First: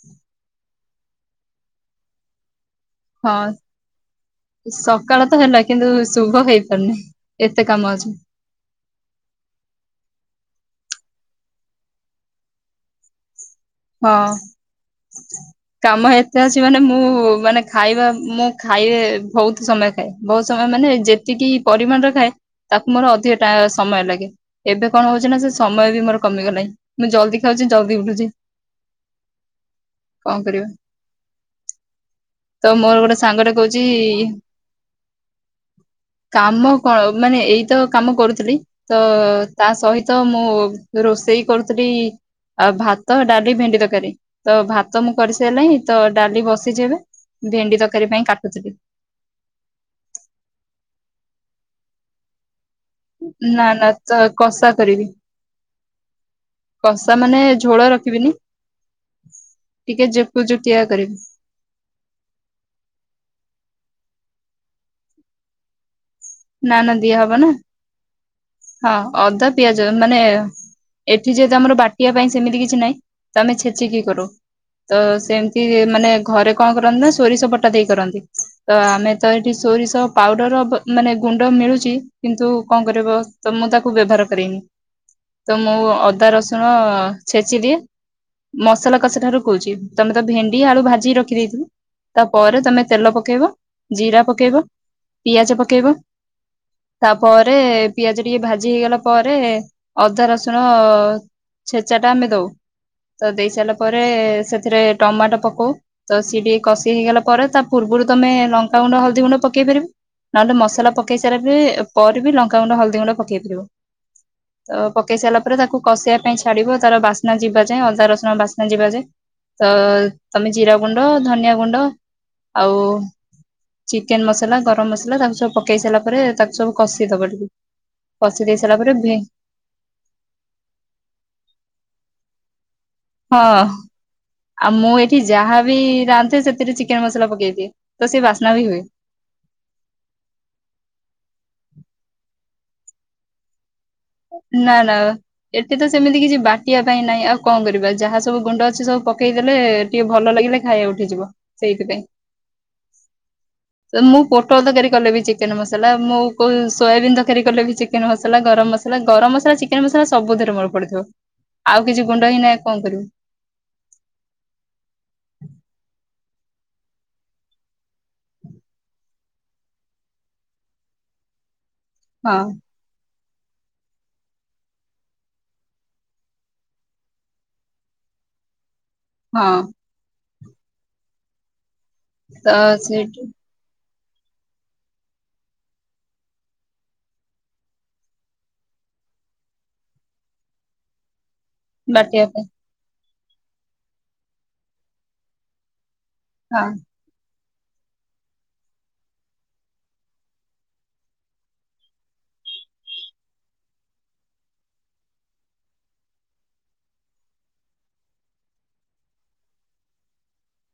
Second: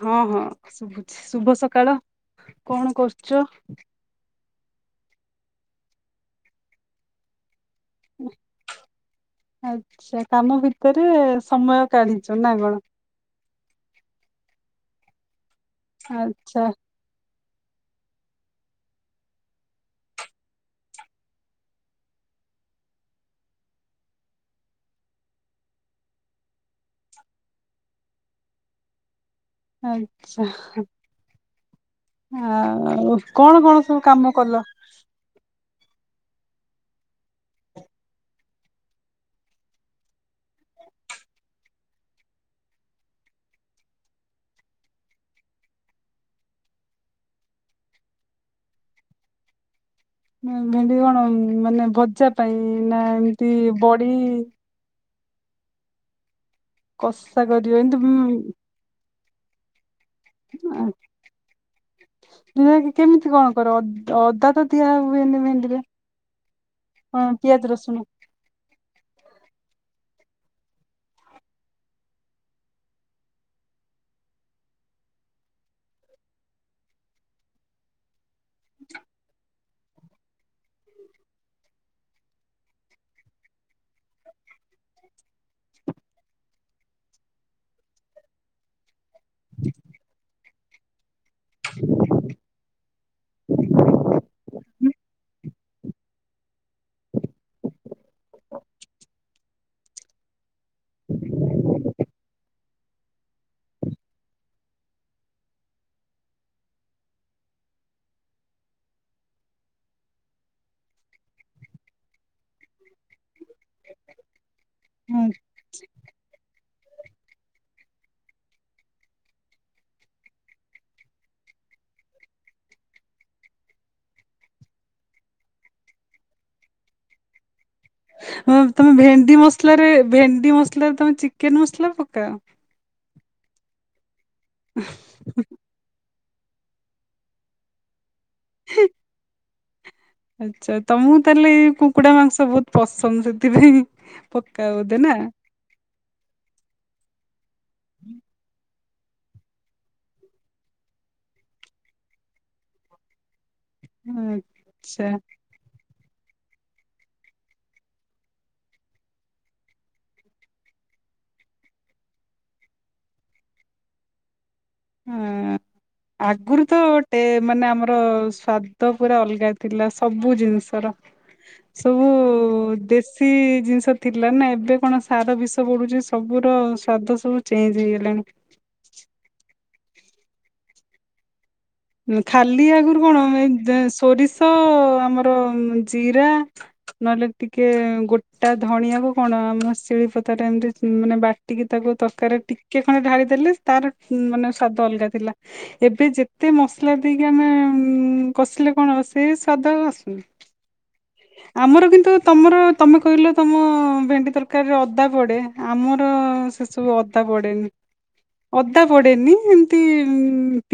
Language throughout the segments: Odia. ହଁ ହଁ ଶୁଭୁଛି ଶୁଭ ସକାଳ କଣ କରୁଛ? ହଁ ସକାଳ ତ ହେଲା କିନ୍ତୁ ଶୁଭ ହେଇପାରୁନି। କାମ ଅଛି। ଆଚ୍ଛା କାମ ଭିତରେ ଭିତରେ ସମୟ କାଢିଛ ନା କଣ? ହଁ କାମ ଏତେ ଅଛି ଆଚ୍ଛା। ମାନେ ମୁଁ ମାନେ ଖାଇବା ମୁଁ ଖାଇଲେ ବହୁତ ସମୟ ଖାଏ ବହୁତ ସମୟ ମାନେ ଯେତିକି ପରିମାଣରେ ଖାଏ। ତାକୁ ମୋର ଅଧିକ ଟା ସମୟ ଲାଗେ ଏବେ କଣ ହଉଛି ନା ସେ ସମୟ ବି ମୋର କମିଗଲାଣି ମୁଁ ଜଲଦି ଖାଉଛି ଜଲଦି ଉଠୁଛି। କଣ ଆଚ୍ଛା। କରିବା। ତ ମୋର ଗୋଟେ ଆଉ ସାଙ୍ଗଟେ କଣ କଣ ସବୁ କହୁଛି କାମ କଲ? କାମ କଣ ମାନେ ଏଇତ କାମ କରୁଥିଲି ତ ତା ସହିତ ମୁଁ ରୋଷେଇ କରୁଥିଲି ଭାତ ତ ଡାଲି, ଭେଣ୍ଡି ଦରକାରୀ ତ ଭାତ ମୁଁ କରିସାରାଣିି ତ ଡାଲି ବସିଛି ଏବେ। ଭେଣ୍ଡି ତରକାରୀ ପାଇଁ କାଟୁଥିଲି। ଭେଣ୍ଡି କଣ ମାନେ ଭଜା ପାଇଁ ନା ଏମତି ନା ନା ବଡି ତ କଷା କରିବି କଷା ମାନେ କରିବ ଝୋଳ ଏମିତି ରଖିବିନି। ଟିକେ ଜେକୁ ଜୁଟିଆ ଆ କରିବି ତମେ କେମିତି କଣ କର ଅଦା ତ ଦିଆ ହୁଏନି ଭେଣ୍ଡିରେ। ନା ନା ଦିଆ ହଁ ହବ ନା, ପିଆଜ ରସୁଣ। ହଁ ଅଦା ପିଆଜ। ମାନେ ଏଠି ଯେହେତୁ ଆମର ବାଟିବା ପାଇଁ ସେମିତି କିଛି ନାହିଁ, ତ ଆମେ ଛେଚିକି କରୁ। ତ ସେମିତି ମାନେ ଘରେ କଣ କରନ୍ତି ନା ସୋରିଷବଟା ଦେଇ କରନ୍ତି ତ ଆମେ ତ ଏଠି ସୋରିଷ ପାଉଡ଼ର ବ ମାନେ ଗୁଣ୍ଡ ମିଳୁଛି କିନ୍ତୁ କଣ କରିବ ତ ମୁଁ ତାକୁ ବ୍ୟବହାର କରେନି। ତ ମୁଁ ଅଦା ରସୁଣ ଛେଚିଦିଏ। ମସଲା କଷା ଠାରୁ କହୁଛି, ତମେ ତ ଭେଣ୍ଡି ଆଳୁ ଭାଜିି ରଖିଦେଇଥିବ। ତାପରେ ତମେ ତେଲ ପକେଇବ ଜିରା ପକେଇବ ପିଆଜ ପକେଇବ। ତାପରେ ପିଆଜ ଟିକେ ଭାଜି ହେଇଗଲା ପରେ ଅଦା ରସୁଣ ଛେଚାଟା ଆମେ ଦଉ। ତ ଦେଇ ସାରିଲା ପରେ ସେଥିରେ ଟମାଟୋ ପକଉ ତ ସିଏ ଟିକେ କଷି ହେଇଗଲା ପରେ ତା ପୂର୍ବ୍ ପୂର୍ବରୁ ତମେ ଲଙ୍କାଗୁଣ୍ଡ ହଳଦୀ ଗୁଣ୍ଡ ପକେଇ ପାରିବ। ନହେଲେ ମସଲା ପକେଇ ସାରିଲା ପରେ ବି ଲଙ୍କାଗୁଣ୍ଡ ହଳଦୀ ଗୁଣ୍ଡ ପକେଇ ପାରିବ। ତ ପକେଇ ସାରିଲା ପରେ ତାକୁ କଷିବା ପାଇଁ ଛାଡିବ, ତାର ବାସ୍ନା ଯିବା ଯାଏଁ ଅଦା ରସୁଣ ବାସ୍ନା ଯିବା ଯାଏଁ। ତ ତମେ ଜିରା ଗୁଣ୍ଡ ଧନିଆ ଗୁଣ୍ଡ ଆଉ ଚିକେନ ମସଲା ଗରମ ମସଲା ତାକୁ ସବୁ ପକେଇ ସାରିଲା ପରେ ତାକୁ ସବୁ କଷିଦବ ଟିକେ। କଷି ଦେଇ ଉଁ ସାରିଲା ତମେ ପରେ ଭେ ଭେଣ୍ଡି ମସଲାରେ, ଭେଣ୍ଡି ମସଲାରେ ତମେ ଚିକେନ ମସଲା ପକାଅ? ହଁ, ଆଉ ମୁଁ ଏଠି ଯାହାବି ରାନ୍ଧେ ସେଥିରେ ଚିକେନ ମସଲା ପକେଇଦିଏ। ତ ସେ ବାସନା ବି ହୁଏ। ଆଚ୍ଛା ତମକୁ ତାହେଲେ ଏ କୁକୁଡା ମାଂସ ବହୁତ ପସନ୍ଦ ସେଥିପାଇଁ ପକାଅ ନା ନା ବୋଧେ ଏଠି ତ ସେମିତି କିଛି ବାଟିବା ପାଇଁ ନାହିଁ ଆଉ କଣ କରିବା ଯାହା ସବୁ ଗୁଣ୍ଡ ଅଛି ସବୁ ପକେଇଦେଲେ ଟିକେ ଭଲ ଲାଗିଲେ ଖାଇବା ଉଠିଯିବ, ସେଇଥିପାଇଁ ତ ମୁଁ ପୋଟଳ ତରକାରୀ ଆଚ୍ଛା କଲେ ବି ଚିକେନ ମସଲା ମୁଁ କୋଉ ସୋୟାବିନ୍ ତରକାରୀ କଲେ ବି ଚିକେନ ମସଲା ଗରମ ମସ୍ [inaudible] ଗରମ ମସଲା ଚିକେନ ମସଲା ସବୁଥିରେ ମୋର ପଡିଥିବ ଆଉ କିଛି ଗୁଣ୍ଡ ହିଁ ନାଇଁ କଣ କରିବୁ। [unintelligible] [inaudible] ହୁଁ ଆଗୁରୁ ତ ଗୋଟେ ମାନେ ଆମର ସ୍ଵାଦ ପୁରା ଅଲଗା ଥିଲା ସବୁ ଜିନିଷର। ହ [inaudible] ସବୁ ଦେଶ୍ ଶୀ ଜିନିଷ ଥିଲା ନା ଏବେ କଣ ସାର ବିଷ ପଡୁଛି ସବୁର ସ୍ଵାଦ ସବୁ ଚେଞ୍ଜ୍ ହେଇଗଲାଣି। ହଁ। ତ ଖାଲି ଆଗରୁ ସେଇଠି କଣ ସୋରିଷ ଆମର ଜିରା ନହେଲେ ଟିକେ ଗୋଟା ଧଣିଆକୁ କଣ ଆମ ଶିଳିପତାଟାରେ ଏମିତି ମାନେ ବା ଟିକେ ତାକୁ ବାଟିବା ତରକାରୀରେ ପାଇଁ ଟିକେ ଖଣ୍ଡେ ଢାଳି ଦେେଲେ ତାର ମାନେ ସ୍ଵାଦ ଅଲଗା ଥିଲା ଏବେ ଯେ ଯେତେ ହଁ ମସଲା ଦେଇକି ଆମେ କଷିଲେ କଣ ହେବ ସେ ସ୍ଵାଦ ଆଉ ଆସୁନି। ଆମର କିନ୍ତୁ ତମର ତମେ କହିଲ ତମ ଭେଣ୍ଡି ତରକାରୀରେ ଅଦା ପଡେ ଆମର ହଁ ସେ ସବୁ ଅଦା ପଡେନି। ଅଦା ପଡେନି ଏମତି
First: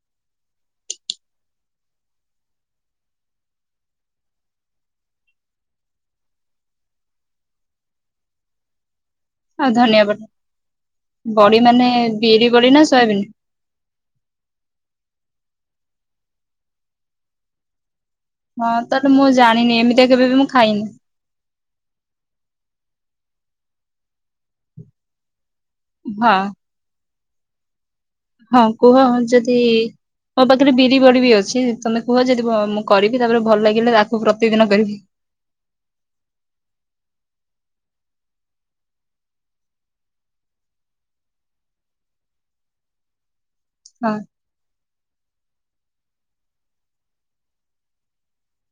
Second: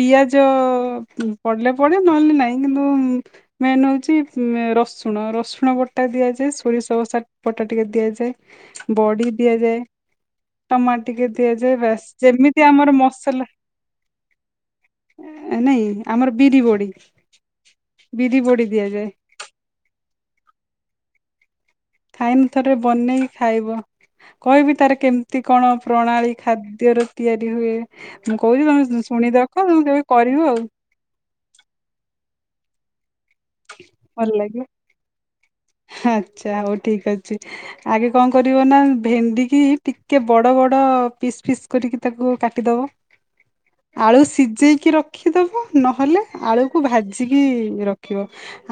ପିଆଜ ପଡିଲେ ପଡେ ନହେଲେ ନା ନାଇଁ କିନ୍ତୁ ମେନ୍ ହେଉଚି ରସ୍ ରୁଣ, ରସୁଣ ବଟା ଦିଆଯାଏ ସୋରିଷ ବସା ବଟା ଟିକେ ଦିଆଯାଏ। ବଡି ଆଉ ଦିଆଯାଏ। ଧନିଆ ପତ୍ର ଟମାଟ ଟିକେ ବଡି ଦିଆଯାଏ ମାନେ ବାସ୍ ବିରି ଯେମିତି ବଡି ନା ଆମର ସୋୟାବିନ୍ ମସଲା ନାଇଁ ଆମର ବିରି ବଡି ବିରି ବଡି ହଁ ଦିଆଯାଏ ତାହେଲେ ମୁଁ ଜାଣିନି ଏମିତିଆ କେବେ ବି ମୁଁ ଖାଇନି। ଖାଇନି ଥରେ ବନେଇକି ଖାଇବ କହିବି ତାର କେମିତି କଣ ପ୍ରଣାଳୀ ହଁ ଖାଦ୍ୟର ତିଆରି ହୁଏ। ମୁଁ ହଁ କହୁଛି କୁହ ତମେ ଶୁଣିଦବ ଯଦି ତମେ କେବେ ମୋ କରିବ ଆଉ ପାଖରେ ବିରି ବଡି ବି ଅଛି ତମେ କୁହ ଯଦି ମୁଁ କରିବି। [inaudible] ତାପରେ ଭଲ ଲାଗିଲେ ତାକୁ ଭଲ ପ୍ରତି ଲାଗିବ ଦିନ କରିବି। ଆଚ୍ଛା ହଉ ଠିକ୍ ଅଛି। ଆଗେ କଣ କରିବ ନା ଭେଣ୍ଡିକି ଟିକେ ବଡ ବଡ ପିସ୍ ପିସ୍ କରିକି ତାକୁ କାଟିଦବ। [inaudible] ହଁ ଆଳୁ ସିଜେଇକି ରଖିଦବ ନହେଲେ ଆଳୁକୁ ଭାଜିକି ରଖିବ।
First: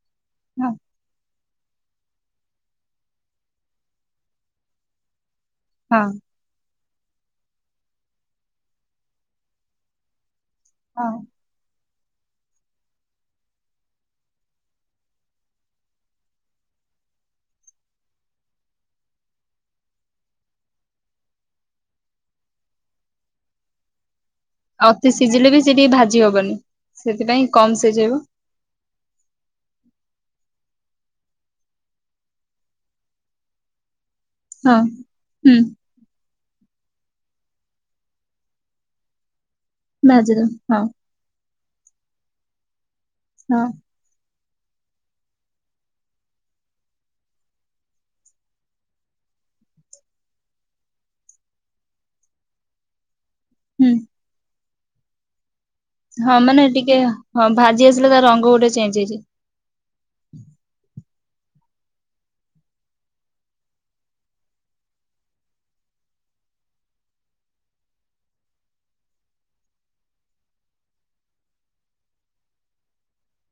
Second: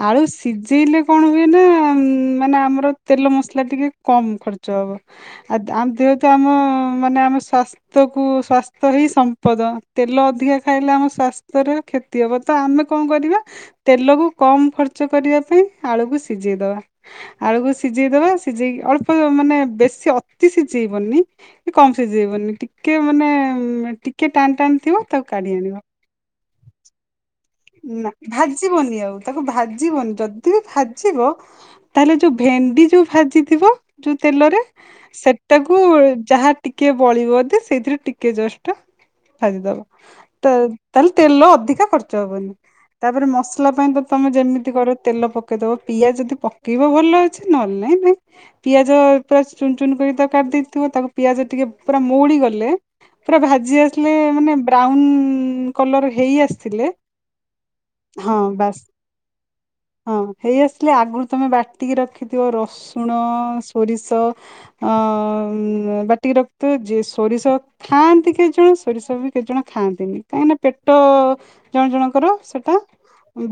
ଆଳୁ ହଁ ସିଜେଇଲେ କଣ ହୁଏ ନା ମାନେ ଆମର ତେଲ ମସଲା ଟିକେ କମ ଖର୍ଚ୍ଚ ହବ ଆ [unintelligible] ହଁ ଯେହେତୁ ଆମ ମାନେ ଆମ ସ୍ୱାସ୍ଥ୍ୟକୁ ସ୍ୱାସ୍ଥ୍ୟ ହିଁ ସମ୍ପଦ ତେଲ ଅଧିକା ଖାଇଲେ ଆମ ହଁ ସ୍ଵାସ୍ଥ୍ୟର କ୍ଷତି ହବ ତ ଆମେ କଣ କରିବା ତେଲକୁ କମ ଖର୍ଚ୍ଚ କରିବା ପାଇଁ ଆଳୁକୁ ସିଜେଇଦବା ଆଳୁକୁ ସିଜେଇ ଦବା ସିଝେଇ ଅଳ୍ପ ମାନେ ବେଶୀ ଅତି ସିଜେଇବନି କି କମ ସିଜେଇବନି ଟିକେ ମାନେ ଟିକ କେ ଟାନ ଟାାନ ଥିବ ଅତି ତାକୁ ସିଝିଲେ କାଢି ବି ସେ ଆଣିବ। ଟିକେ ଭାଜି ହବନି। ସେଥିପାଇଁ କମ ନା ସିଝେଇବ ଭାଜିବନି ଆଉ ତାକୁ ଭାଜିବନି ଯଦି ବି ଭାଜିବ ତାହେଲେ ଯୋଉ ଭେଣ୍ଡି ଯୋଉ ଭାଜିଥିବ ଯୋଉ ତେଲରେ ହଁ ହୁଁ ସେଟାକୁ ଯାହା ଟିକେ ବଳିବ ବୋଧେ ସେଇଥିରେ ଟିକେ ଜଷ୍ଟ ଭାଜିଦବ ତ ଭାଜିଦବ ହଁ ତାହେଲେ ତେଲ ଅଧିକା ଖର୍ଚ୍ଚ ହବନି। ତାପରେ ହଁ ମସଲା ପାଇଁ ତ ତମେ ଯେମି ତେଲ ପକେଇଦବ ପିଆଜ ଯଦି ପକେଇବ ଭଲ ଅଛି ନହେଲେ ନାଇଁ ବି ପିଆଜ ପୁରା ଚୁ ଚୁନ ଚୁନ କରି ତାକୁ କାଟି ଦେଇଥିବ ତାପରେ ପିଆଜ ଟିକେ ପୁରା ମଉଳି ଗଲେ ପୁରା ଭାଜି ହୁଁ ଆସିଲେ ମାନେ ବ୍ରାଉନ କଲର ହଁ ହେଇ ମାନେ ଆସିଥିଲେ ଟିକେ ହଁ ଭାଜି ଆସିଲେ ତା ହଁ ରଙ୍ଗ ଗୋଟେ ବାସ୍ ଚେଞ୍ଜ ହେଇଯାଏ। ହଁ ହେଇଆସିଲେ ଆଗରୁ ତମେ ବାଟିକି ରଖିଥିବ ରସୁଣ ସୋରିଷ ଅ ଅ ବାଟିକି ରକଥିବ ଯିଏ ସୋରିଷ ଖାଆନ୍ତି କେତ୍ ଜଣ ସୋରିଷ ବି କେତ୍ ଜଣ ଖାଆନ୍ତିନି କାହିଁକିନା ପେଟ ଟ ଜଣେ ଜଣଙ୍କର ସେଟା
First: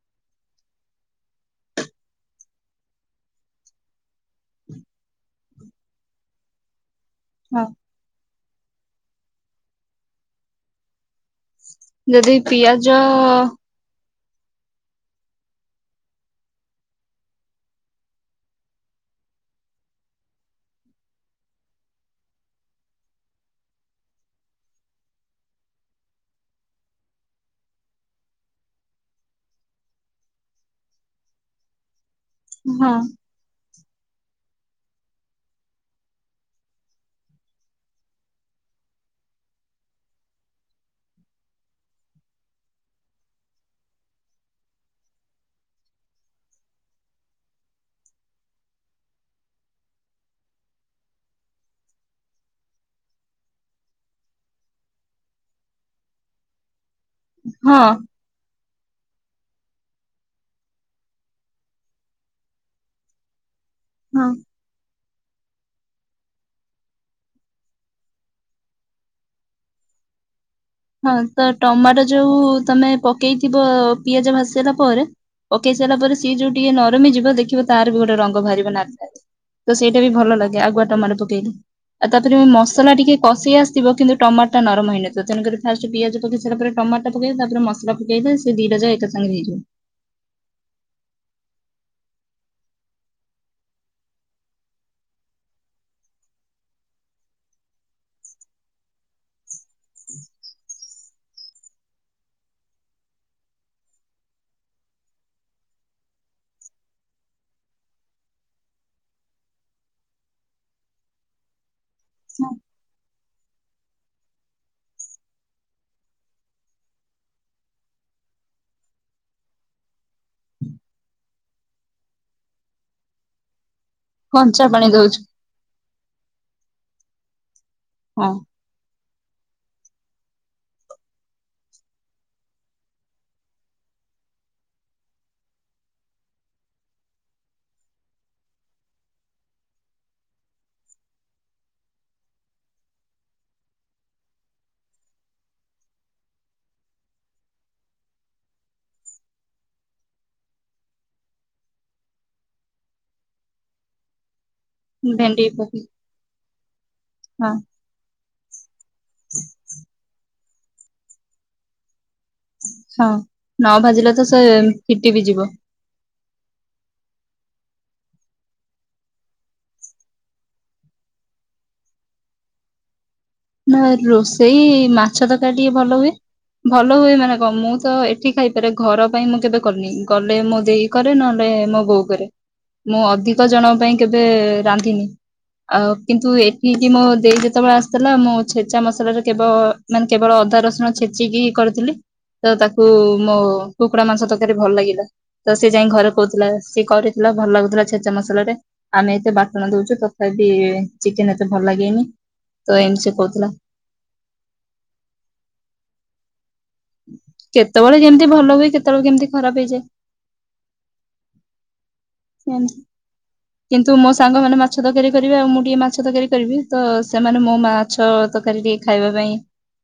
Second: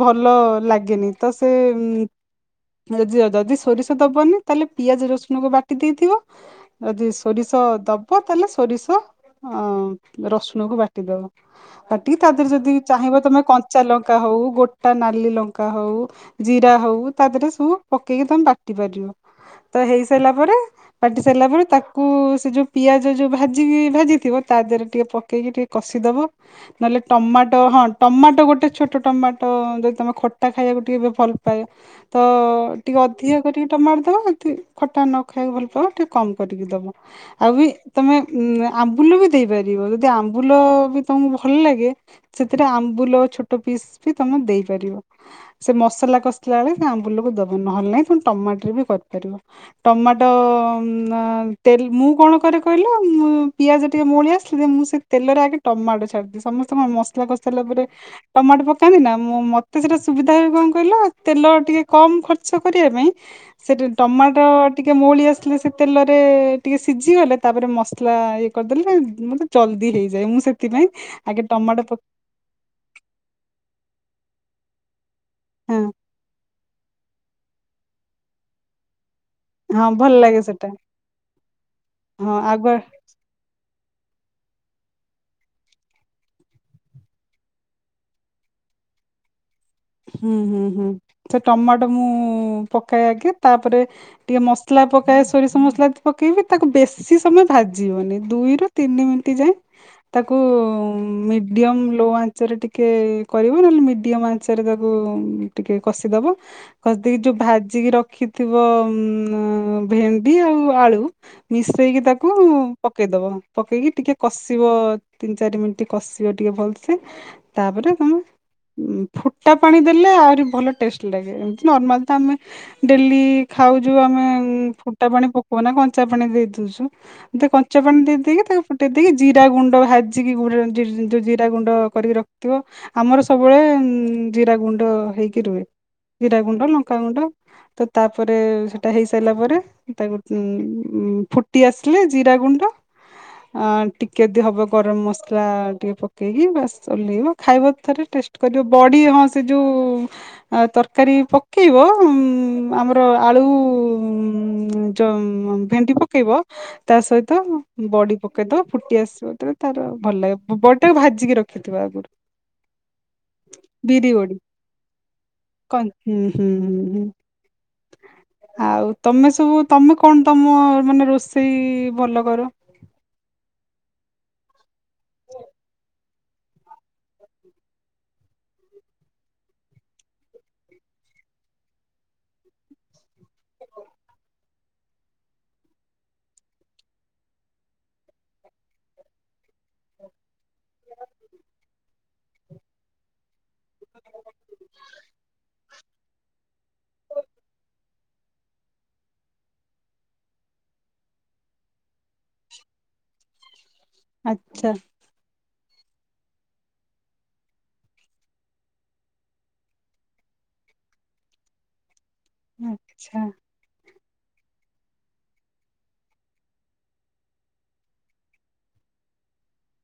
ଭଲ ଲାଗେନି ତ ସେ ଉଁ ଯି ଯଦି ସୋରିଷ ଦବନି ତାହେଲେ ପିଆଜ ରସୁଣକୁ ବାଟି ଦେଇଥିବ ଯଦି ସୋରିଷ ହଁ ଦବ ତାହେଲେ ସୋରିଷ ଅ ରସୁଣକୁ ବାଟିଦବ। ବାଟିକି ତା ଦେହରେ ଯଦି ଚାହିଁବ ତମେ କଞ୍ଚା ଲ ଙ୍କା ହଉ ଗୋଟା ନାଲି ଲଙ୍କା ହଉ ଜିରା ହଉ ତା ଦେହରେ ସବୁ ପକେଇକି ତମେ ବାଟି ପାରି ହ ତ ହେଇସାରିଲା ପରେ ବାଟିସାରିଲା ପରେ ତାକୁ ସେ ଯୋଉ ପିଆଜ ଯୋଉ ଭାଜିିକି ଭାଜିଥିବ ତା ଦେହରେ ଟିକେ ପକେଇକି ଟିକେ କଷିଦବ ନହେଲେ ଟମାଟ ଟ ହଁ ଟମାଟୋ ଗୋଟେ ଛୋଟ ଟମାଟୋ ଯଦି ତମେ ଖଟା ଖାଇବାକୁ ଟିକେ ବ୍ ଭଲ ପାଇବ ତ ହଁ ଟିକେ ଅଧିକା କରି ଟମାଟ ଦବ ଯଦି ଖଟା ନ ଖାଇବାକୁ ଭଲପାଅ ଟିକେ କମ କରିକି ଦବ, ଆଉ ବି ତମେ ଉଁ ଆମ୍ବୁଲ ବି ଦେଇପାରିବ, ଯଦି ଆମ୍ବୁଲ ବି ତମକୁ ଭଲ ଲାଗେ ସେଥିରେ ଆମ୍ବୁଲ ଛୋଟ ପିସ୍ ବି ତମେ ଦେଇପାରିବ। ସେ ମସଲା କଷିଲା ବେଳେ ସେ ଆମ୍ବୁଲକୁ ଦବୁ ନହେଲେ ନାହିଁ ଫୁଣି ଟମାଟରେ ବି କରିପାରିବ। ଟମାଟୋ ନା ତେଲ୍ ମୁଁ କଣ କଣ କରେ କହିଲ ମୁଁ ପିଆଜ ଟିକେ ମଉଳି ଆସିଲେ ମୁଁ ସେ ତେଲରେ ଆଗେ ଟମାଟୋ ଛାଡ଼ିଦି ଦିଏ ସମସ୍ତେଙ୍କ ମସ୍ ଲା କଷି ସରିଲା ହଁ ପରେ ଟମାଟୋ ପ କାନ୍ତି ନା ମୁଁ ମତେ ସେଟା ସୁବିଧା ହୁଏ କଣ କହିଲ ତେଲ ଟିକେ କମ ଖର୍ଚ୍ଚ କରିବା ପାଇଁ ସେଠି ହଁ ଟମାଟୋ ଟିକ କେ ମଉଳି ଆସିଲେ ସେ ତେଲରେ ଟିକେ ସିଝିଗଲେ ତାପରେ ମସଲା ଇଏ କରିଦେଲେ ମୋତେ ଜଲଦି ହେଇଯାଏ ମୁଁ ସେଥିପାଇଁ ହଁ ତ ଆଗେ ଟମାଟୋ ପ ଯୋଉ ତମେ ପକେଇଥିବ ପିଆଜ ଭାଜି ସାଇଲା ପରେ ପକେଇ ହଁ ସାଇଲା ପରେ ସିଏ ଯୋଉ ଟିକ ନ ରମି ଯିବ ଦେଖିବ ତାର ବି ଗୋଟେ ରଙ୍ଗ ବାହାରିବ ନାଲି ନାଲି ତ ସେଇଟା ବି ଭଲ ଲାଗେ ଆଗୁଆ ଟମାଟ ପକେଇଲେ ଆଉ ହଁ ତାପରେ ଆଗୁଆ ମସଲା ଟିକେ କଷି ଆସ ଥିବ କିନ୍ତୁ ଟମାଟା ନରମ ହେଇନଥିବ ତେଣୁକରି ଫାଷ୍ଟ ପିଆଜ ପକେଇ ସାଇଲା ପରେ ଟମାଟ ଟା ପକେଇବା ତାପରେ ମସଲା ପକେଇଲେ ସେ ଦିଟା ଯା ଏକା ସାଙ୍ଗରେ ହେଇଯିବ। ହୁଁ ହୁଁ ହୁଁ ସେ ଟମାଟୋ ମୁଁ ପକାଏ ଆଗେ ତାପରେ ଟିକେ ମସଲା ପକାଏ ସୋରିଷ ମସଲା ପକେଇବି ତାକୁ ବେଶୀ ସମୟ ଭାଜିବନି ଦୁଇରୁୁ ତିନି ମିନିଟ ଯାଏ ତାକୁ ମିଡିୟମ ଲୋ ଆଞ୍ଚରେ ଟିକେ କରିବ ନହେଲେ ମିଡିୟମ ଆଁ ସେରେ ତାକୁ ଟିକେ କଷିଦବ କଷି ଦେଇକି ଯୋଉ ଭାଜିକି ରଖିଥିବ ଉ ଭେଣ୍ଡି ଆଉ ଆଳୁ ମିସେଇକି ତାକୁ ପକେଇଦବ। ପକେଇକି ଟିକେ କଷିବ ତିନି ଚାରି ମିନିଟ୍ କଷିବ ଟିକେ ଭଲସେ ତାପରେ କଣ ଉଁ। ଫୁଟା ପାଣି ଦେଲେ ଆହୁରି ଭଲ ଟେଷ୍ଟ ଲାଗେ, ଏମିତି ନର୍ମାଲ ତ ଆମେ ଡେଲି ଖାଉଛୁ ଆମେ କଞ୍ଚା ଫୁଟା ଦଉଛୁ ପାଣି ପକଉନା କଞ୍ଚା ପାଣି ଦେଇ ଦଉଛୁ। ଦେ ଞ୍ଚଆ ପାଣି ହଁ ଦେଇକି ତାକୁ ଫୁଟେଇ ଦେଇକି ଜିରା ଗୁଣ୍ଡ ଗ ଭାଜିକି ଜିରା ଗୁଣ୍ଡ କରିକି ରଖିଥିବ ଆମର ସବୁବେଳେ ଜିରା ଗୁଣ୍ଡ ହେଇକି ରୁହେ। ଜିରା ଗୁଣ୍ଡ, ଲଙ୍କାଗୁଣ୍ଡ ତ ତାପରେ ସେଟା ହେଇସାରିଲା ପରେ ତାକୁ ଉ ଫୁଟି ଆସିଲେ ଜିରା ଗୁଣ୍ଡ ଆଁ ଟିକେ ଦି ହବ ଗରମ ମସଲା ଟିକେ ପକେଇକି ବାସ୍ ଓହ୍ଲେଇବ ଖାଇବ ଥରେ ଟେ ଟେଷ୍ଟ କରିବ୍। ବଡି ହଁ ସେ ଯୋଉ ତରକାରୀ ପକେଇବ ଉଁମ ଆମର ଆଳୁ ଭେଣ୍ଡି ଜଉ ପକେଇ ଭେଣ୍ଡି ପକେଇବ ତା ସହିତ ହଁ ବଡି ପକେଇଦବ ଫୁଟି ଆସିବ ଯେତେବେଳେ ତା ତାର ଭଲ ଲାଗେ ବଡିଟାକୁ ଭାଜିକି ରଖିିବ ଆଗରୁ। ହଁ। ନ ଭାଜିଲେ ବିରି ତ ବଡି ସେ ଫିଟି ବି ଯିବ। ହୁଁ ହୁଁ ହୁଁ ହୁଁ ଆଉ ତମେ ସବୁ ତମେ କଣ ତମ ମାନେ ରୋଷେଇ ଭଲ କର? ନା ରୋଷେଇ ମାଛ ତରକାରି ଟିକେ ଭଲ ହୁଏ। ଭଲ ହୁଏ ମାନେ କଣ ମୁଁ ତ ଏଠି ଖାଇପାରେ ଘର ପାଇଁ ମୁଁ କେବେ କର୍ନି ଗଲେ ମୋ ଦେଇ କରେ ନହେଲେ ଏ ମୋ ବୋଉ କରେ ମୁଁ ଅଧିକ ଜଣଙ୍କ ପାଇଁ କେବେ ରାନ୍ଧିନି। ଆଉ କିନ୍ତୁ ଏଠିିକି ମୋ ଦେଇ ଯେତେବେଳେ ଆସିଥିଲା ମୁଁ ଛେଚା ମସଲାରେ କେବ ମାନେ କେବଳ ଅଦା ରସୁଣ ଛେଚିକି କରିଥିଲି। ତ ତାକୁ ମୋ କୁକୁଡା ମାଂସ ତରକାରୀ ଭଲ ଲାଗିଲା। ତ ସେ ଯାଇ ଘରେ କହୁଥିଲା ସିଏ କରିଥିଲା। ଭଲ ଲାଗୁଥିଲା ଛେଚା ମସଲା ରେ ଆମେ ଏତେ ବାଟଣ ଦଉଛୁ ତଥାପି ଚିକେନ ଏତେ ଭଲ ଲାଗେନି। ତ ଏମ୍ ସେ କହୁଥିଲା। ଆଚ୍ଛା। କେତେବେଳେ କେମିତି ଭଲ ହୁଏ କେତେବେଳେ କେମତି ଖରାପ ହେଇଯାଏ। ଆଚ୍ଛା। ତୁ ମୋ ସାଙ୍ଗମାନେ ମାଛ ତରକାରୀ କରିବେ ଆଉ ମୁଁ ଟିକେ ମାଛ ତରକାରୀ କରିବି ତ ସେମାନେ ମୋ ମାଛ ତରକାରୀ ଟିକେ ଖାଇବା ପାଇଁ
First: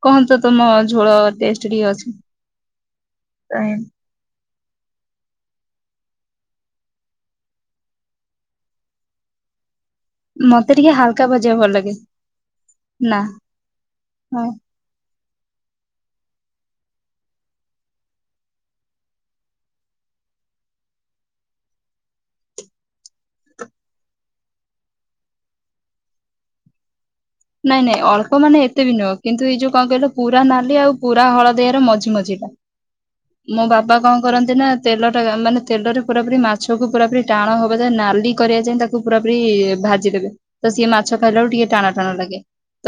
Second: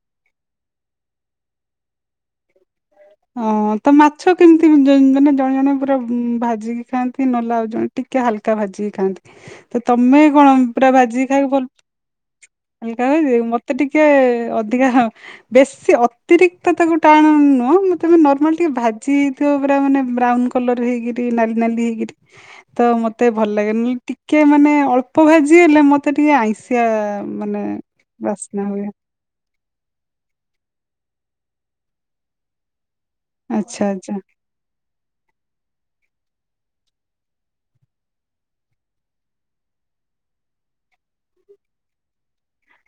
କହନ୍ତୁ ତମ ଝୋଳ ଟେଷ୍ଟ ଟିକେ ଅଛି। ହଁ ତ ମାଛ କେମିତି ମାନେ ଜଣେ ଜଣେ ପୁରା ଭାଜିକି ଖାଆନ୍ତି ନହେଲେ ଆଉ ଜଣେ ଟିକେ ହାଲକା ଭାଜିକି ଖାଆନ୍ତି। ତ ତମେ କଣ ମତେ ପୁରା ଟିକେ ହାଲକା ଭାଜିକି ଭଜା ଖାଇବାକୁ ଭଲ ଲାଗେ ଭଲ ନା [unintelligible] ମତେ ଟିକେ ହଁ ଅଧିକା ବେଶୀ ଅତିରିକ୍ତ ତ ତାକୁ ଟାଣ ନୁହଁ। ତମେ ନର୍ମାଲ ଟିକେ ଭାଜି ହେଇଥିବ ପୁରା ମାନେ ବ୍ରାଉନ କଲର ହେଇକିରି ନାଲି ନାଲି ହେଇକିରି ତ ମତେ ଭଲ ଲାଗେ ନହେଲେ ଟିକେ ମାନେ ଅଳ୍ପ ଭାଜି ହେଲେ ମତେ ଟିକେ ଆଇଁଷିଆ ମାନେ ନାଇଁ ନାଇଁ ଅଳ୍ପ ମାନେ ବାସ୍ନା ହୁଏ। ଏତେ ବି ନୁହଁ କିନ୍ତୁ ଏଇ ଯୋଉ କଣ କହିଲ ପୁରା ନାଲି ଆଉ ପୁରା ହଳଦିଆର ମଝି ମଝିିଟା ମୋ ଆଚ୍ଛା ବାପା ଆଚ୍ଛା କଣ କରନ୍ତି ନା ତେଲ ଟା ମାନେ ତେଲରେ ପୁରା ପୁରି ମାଛକୁ ପୁରାପରି ଟାଣ ହବା ଯାଏ ନାଲି କରିବା ଯାଏ ତାକୁ ପୁରାପୁରି ଭାଜିଦେବେ। ସିଏ ମାଛ ଖାଇଲାବେଳକୁ ଟିକେ ଟାଣୁଆ ଟାଣୁଆ ଲାଗେ।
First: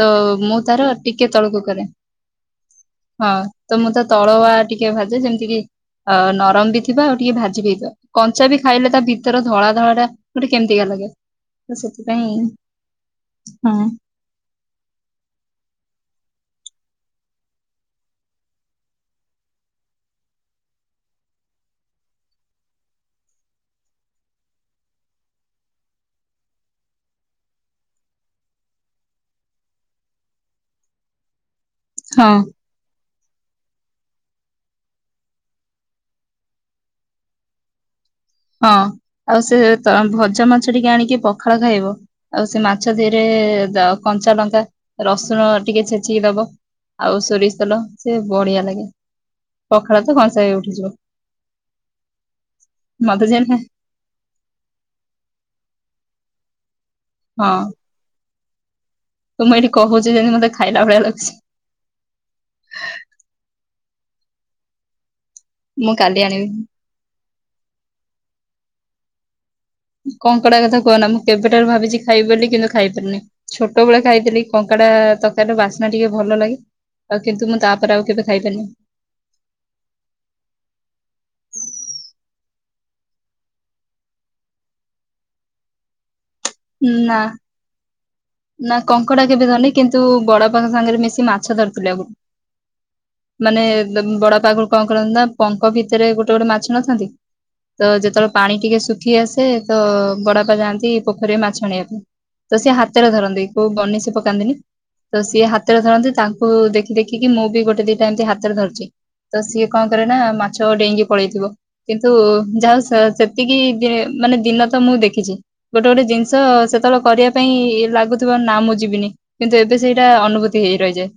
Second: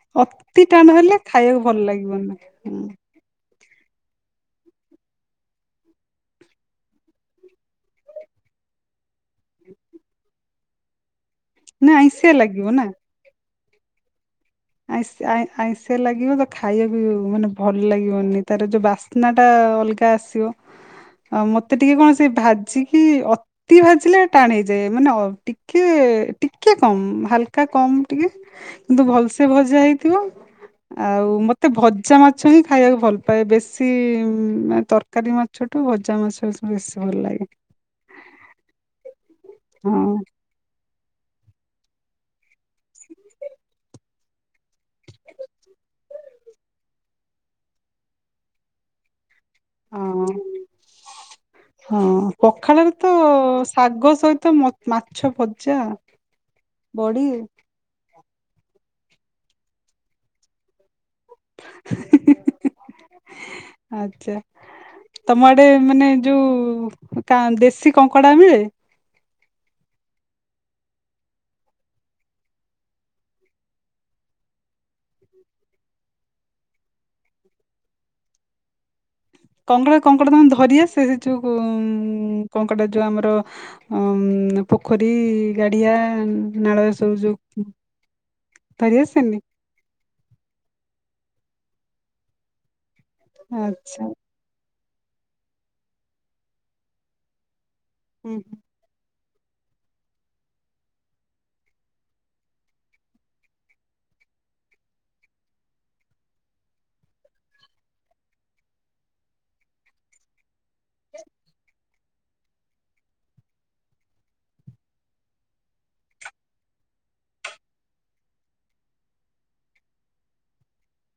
ତ ମୁଁ ଅତି ତାର ଟାଣ ହେଲେ ଟିକେ ତଳକୁ ଖାଇବାକୁ ଭଲ କରେ ଲାଗିବନି ହୁଁ, ହଁ। ତ ମୁଁ ତ ତଳଆ ଟିକେ ଭାଜେ ଯେମିତି କି ଅ ନରମ ବି ଥିବ ଆଉ ଟିକେ ଭାଜି ବି ହେଇଥିବ କଞ୍ଚା ବି ଖାଇଲେ ତା ଭିତର ଧଳା ଧଳା ଟା ଗୋଟେ କେମିତିକା ଲାଗେ। ତ ନା ସେଥିପାଇଁ ଆଇଁଷିଆ ଲାଗିବ ନା। ହଁ। ଆଇ ଆଇଁଶିଆ ଲାଗିବ ତ ଖାଇବା ବି ମାନେ ଭଲ ଲାଗିବନି ତାର ଯୋଉ ବାସ୍ନା ଟା ଅଲଗା ଆସିବ। ଆଉ ମତେ ଟିକେ କଣ ସେ ଭାଜିକି ଅତି ଭାଜିଲେ ଟାଣ ହେଇଯାଏ ମାନେ ଟିକେ ଟିକେ କମ ହାଲକା କମ୍ ଟିକେ କିନ୍ତୁ ଭଲ ସେ ତେ ଭଜା ହେଇଥିବ ଆଉ ମତେ ଭଜା ହଁ। ମାଛ ହିଁ ଖାଇବାକୁ ଭଲ ପାଏ ବେଶି ମାନେ ତରକାରୀ ମାଛ ଟୁ ଭଜା ମାଛ ସବୁ ବେଶି ଭଲ ଲାଗେ। ହଁ ଆଉ ସେ ତ ହଁ ଭଜା ମାଛ ଟିକେ ଆଣିକି ପଖାଳ ଖାଇବ ଆଉ ସେ ମା ମାଛ ଧିରେ ଦ କଞ୍ଚା ଲଙ୍କା ରସୁଣ ଟିକେ ଛେଚିକି ଦବ ଆଉ ସୋରିଷ ତେଲ ସେ ବଢିଆ ଲାଗେ। ପଖାଳ ତ କଂସାଏ ହଁ। ଉଠିଯିବ। ହଁ ପଖାଳରେ ତ ମତେ ଯେ ହଁ ଶାଗ ସହିତ ମ ମାଛ ଭଜା। ବଡ଼ିି। ତ ମୁଁ ଏଇଠି କହୁଚି ଯେମିତି ମତେ ଖାଇଲା ଭଳିଆ ଲାଗୁଛି। ହିଁ ହିଁ ହିଁ ଆଚ୍ଛା। ତମ ଆଡେ ମୁଁ ମାନେ କାଲି ଆଣିବି ଯୋଉ କା ଦେଶୀ କଙ୍କଡା ମିଳେ। କଙ୍କଡା କଥା କୁହନା ମୁଁ କେବେଠାରୁ ଭାବିଛି ଖାଇବ ବୋଲି କିନ୍ତୁ ଖାଇପାରିନି ଛୋଟବେଳେ ଖାଇଥିଲି କଙ୍କଡା ତରକାରୀ ବାସ୍ନା ଟିକେ ଭଲ ଲାଗେ ଆଉ କିନ୍ତୁ ମୁଁ ତାପରେ ଆଉ କେବେ ଖାଇପାରନି। କଙ୍କଡା କଙ୍କଡା ତମେ ଧରିଆସେ ଯୋଉ କଙ୍କଡା ଯୋଉ ଆମର ପୋଖରୀ, ଗାଡିଆ, ନାଳ ଏ ନା ସବୁ ଯୁ ନା କଙ୍କଡା କେବେ ଧରିନି କିନ୍ତୁ ବଡ ଅପାଙ୍କ ସାଙ୍ଗରେ ମିଶି ମାଛ ଧରିଥିଲେ ଆଗରୁ ମାନେ ଆଚ୍ଛା ବଡ ବାପା ଆଗରୁ କଣ କରନ୍ତି ନା ପଙ୍କ ଭିତରେ ଗୋଟେ ଗୋଟେ ମାଛ ନଥାନ୍ତି ତ ଯେତେବେଳେ ହୁଁ ପାଣି ଟିକେ ଶୁଖି ଆସେ ସେ ତ ବଡବାପା ଯାଆନ୍ତି ପୋଖରୀରେ ମାଛ ଆଣିବା ପାଇଁ ତ ସେ ହାତ ହାତରେ ଧରନ୍ତି କୋଉ ବନିଶୀ ପକାନ୍ତିନି। ତ ସିଏ ହାତରେ ଧରନ୍ତି ତାଙ୍କୁ ଦେଖି ଦେଖିକି ମୁଁ ବି ଗୋଟେ ଦିଟା ଏମିତି ହାତରେ ଧରିଚି। ତ ସିଏ କଣ କରେ ନା ମାଛ ଡେଇଙ୍ଗି ପଳେଇଥିବ କିନ୍ତୁ ଯାହା ଯେତିକି ମାନେ ଦିନ ତ ମୁଁ ଦେଖିଛି ଗୋଟେ ଗୋଟେ ଜିନିଷ ସେତେବେଳେ କରିବା ପାଇଁ ଲାଗୁଥିବ ନା ମୁଁ ଯିବିନି କିନ୍ତୁ ଏବେ ସେଇଟା ଅନୁଭୂତି ହେଇ ରହିଯାଏ।